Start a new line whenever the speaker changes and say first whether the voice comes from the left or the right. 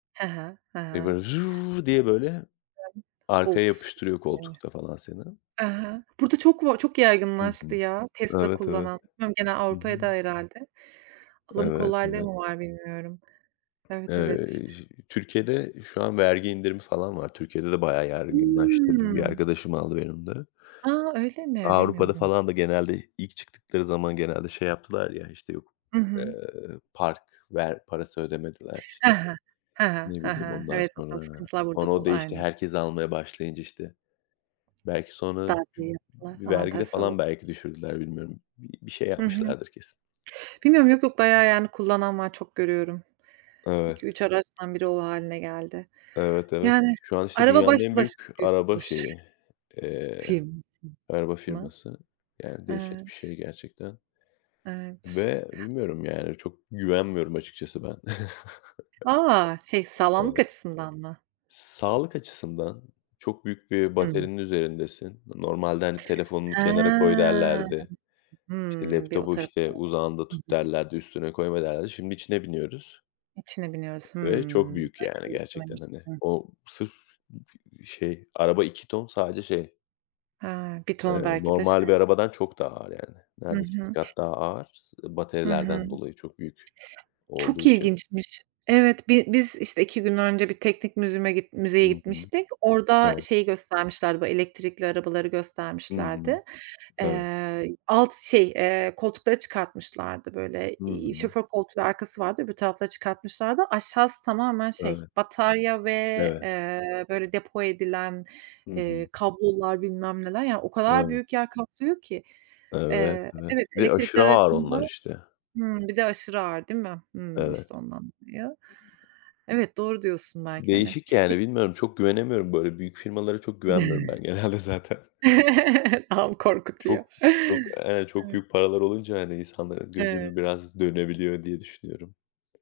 right: He he, he
left: Ve "böyle"
right: he.
left: diye böyle
right: [unintelligible]
left: arkaya
right: Of! Çok
left: yapıştırıyor
right: iyi.
left: koltukta falan seni.
right: Hı hı. Burada çok var çok
left: Hı hı.
right: yaygınlaştı ya, Tesla
left: Evet, evet.
right: kullanan. Bilmiyorum gene
left: Hı
right: Avrupaya'da
left: hı.
right: herhâlde alım
left: Evet,
right: kolaylığı
left: evet.
right: mı var bilmiyorum Evet, evet.
left: Eee, j Türkiye'de şu an vergi indirimi falan var. Türkiye'de de bayağı yaygınlaştı. Bir
right: Hımm.
left: arkadaşım aldı benim de.
right: A! Öyle mi?
left: Avrupa'da
right: Bilmiyordum.
left: falan da genelde i ilk çıktıkları zaman genelde şey yaptılar ya işte yok,
right: Hı hı.
left: eee, park ver parası ödemediler
right: He
left: işte.
right: he, he he,
left: Ne
right: he
left: bileyim
right: he,
left: ondan
right: evet, o tarz
left: sonra.
right: sıkıntılar burada da
left: [unintelligible]
right: oldu.
left: değişti.
right: Aynen.
left: Herkes almaya başlayınca işte belki sonra
right: Daha şey yaptılar,
left: v vergide
right: avantaj
left: falan
right: sağladılar.
left: belki düşürdüler bilmiyorum. Bi bir şey
right: Hı hı.
left: yapmışlardır kesin.
right: Bilmiyorum, yok yok, bayağı yani kullanan var, çok görüyorum.
left: Evet.
right: 2-3 araçtan 1'i o hâline geldi.
left: Evet, evet.
right: Yani
left: Şu an işte
right: araba
left: dünyanın
right: başlı
left: en
right: başına
left: büyük
right: büyük bir
left: araba
right: buluş.
left: şeyi, eee, araba firması.
right: [unintelligible]
left: Yani dehşet bir
right: Evet.
left: şey gerçekten.
right: Evet.
left: Ve bilmiyorum yani çok güvenmiyorum açıkçası ben.
right: A! Şey, sağlamlık
left: Evet.
right: açısından mı?
left: Sağlık açısından çok büyük bir
right: Hımm.
left: baterinin üzerindesin. Normalde hani, "Telefonunu
right: He.
left: kenara koy," derlerdi. İşte,
right: Hıı, bir o
left: "Laptopu
right: tarafı.
left: işte uzağında
right: [unintelligible] Hı
left: tut,"
right: hı.
left: derlerdi, "Üstüne koyma," derlerdi. Şimdi içine biniyoruz...
right: İçine biniyoruz.
left: ve çok
right: Hımm.
left: büyük
right: Hiç
left: yani
right: öyle
left: gerçekten hani,
right: düşünmemiştim.
left: o sırf ı p şey araba 2 ton sadece şey
right: He, 1 ton
left: eee,
right: belki de şey.
left: normal bir arabadan çok daha ağır yani.
right: Hı
left: Neredeyse 2
right: hı.
left: kat daha ağır. S e
right: Hı hı.
left: baterilerden dolayı çok büyük
right: Çok
left: olduğu için.
right: ilginçmiş. Evet, bi biz işte 2 gün önce bir teknik museum'a
left: Hı
right: müzeye
left: hı.
right: gitmiştik. Orada
left: Evet.
right: şeyi göstermişlerdi, bu elektrikli arabaları
left: Hı hı.
right: göstermişlerdi.
left: Tabii.
right: Eee, alt şey, eee, koltukları çıkartmışlardı böyle.
left: Hı
right: Eee,
left: hı.
right: şoför koltuğu ve arkası vardı. Öbür tarafları çıkartmışlardı. Aşağısı tamamen şey
left: Öyle.
right: batarya ve,
left: Evet.
right: eee, böyle depo edilen,
left: Hı hı.
right: eee, kablolar bilmem neler. Yani o kadar
left: Evet.
right: büyük yer kaplıyor ki.
left: Evet,
right: Eee,
left: evet
right: evet,
left: ve
right: elektrikli
left: aşırı ağır
right: aracın
left: onlar
right: da
left: işte.
right: Hımm, bir de aşırı ağır değil mi? Hımm,
left: Evet.
right: işte, ondan dolayı. Evet, doğru diyorsun belki hani.
left: Değişik
right: İs
left: yani bilmiyorum, çok güvenemiyorum. Böyle büyük firmalara çok güvenmiyorum ben genelde zaten.
right: Tam
left: Çok
right: korkutuyor.
left: çok,
right: Evet.
left: eee, çok büyük paralar olunca hani insanların gözü
right: Evet.
left: de biraz dönebiliyor diye düşünüyorum.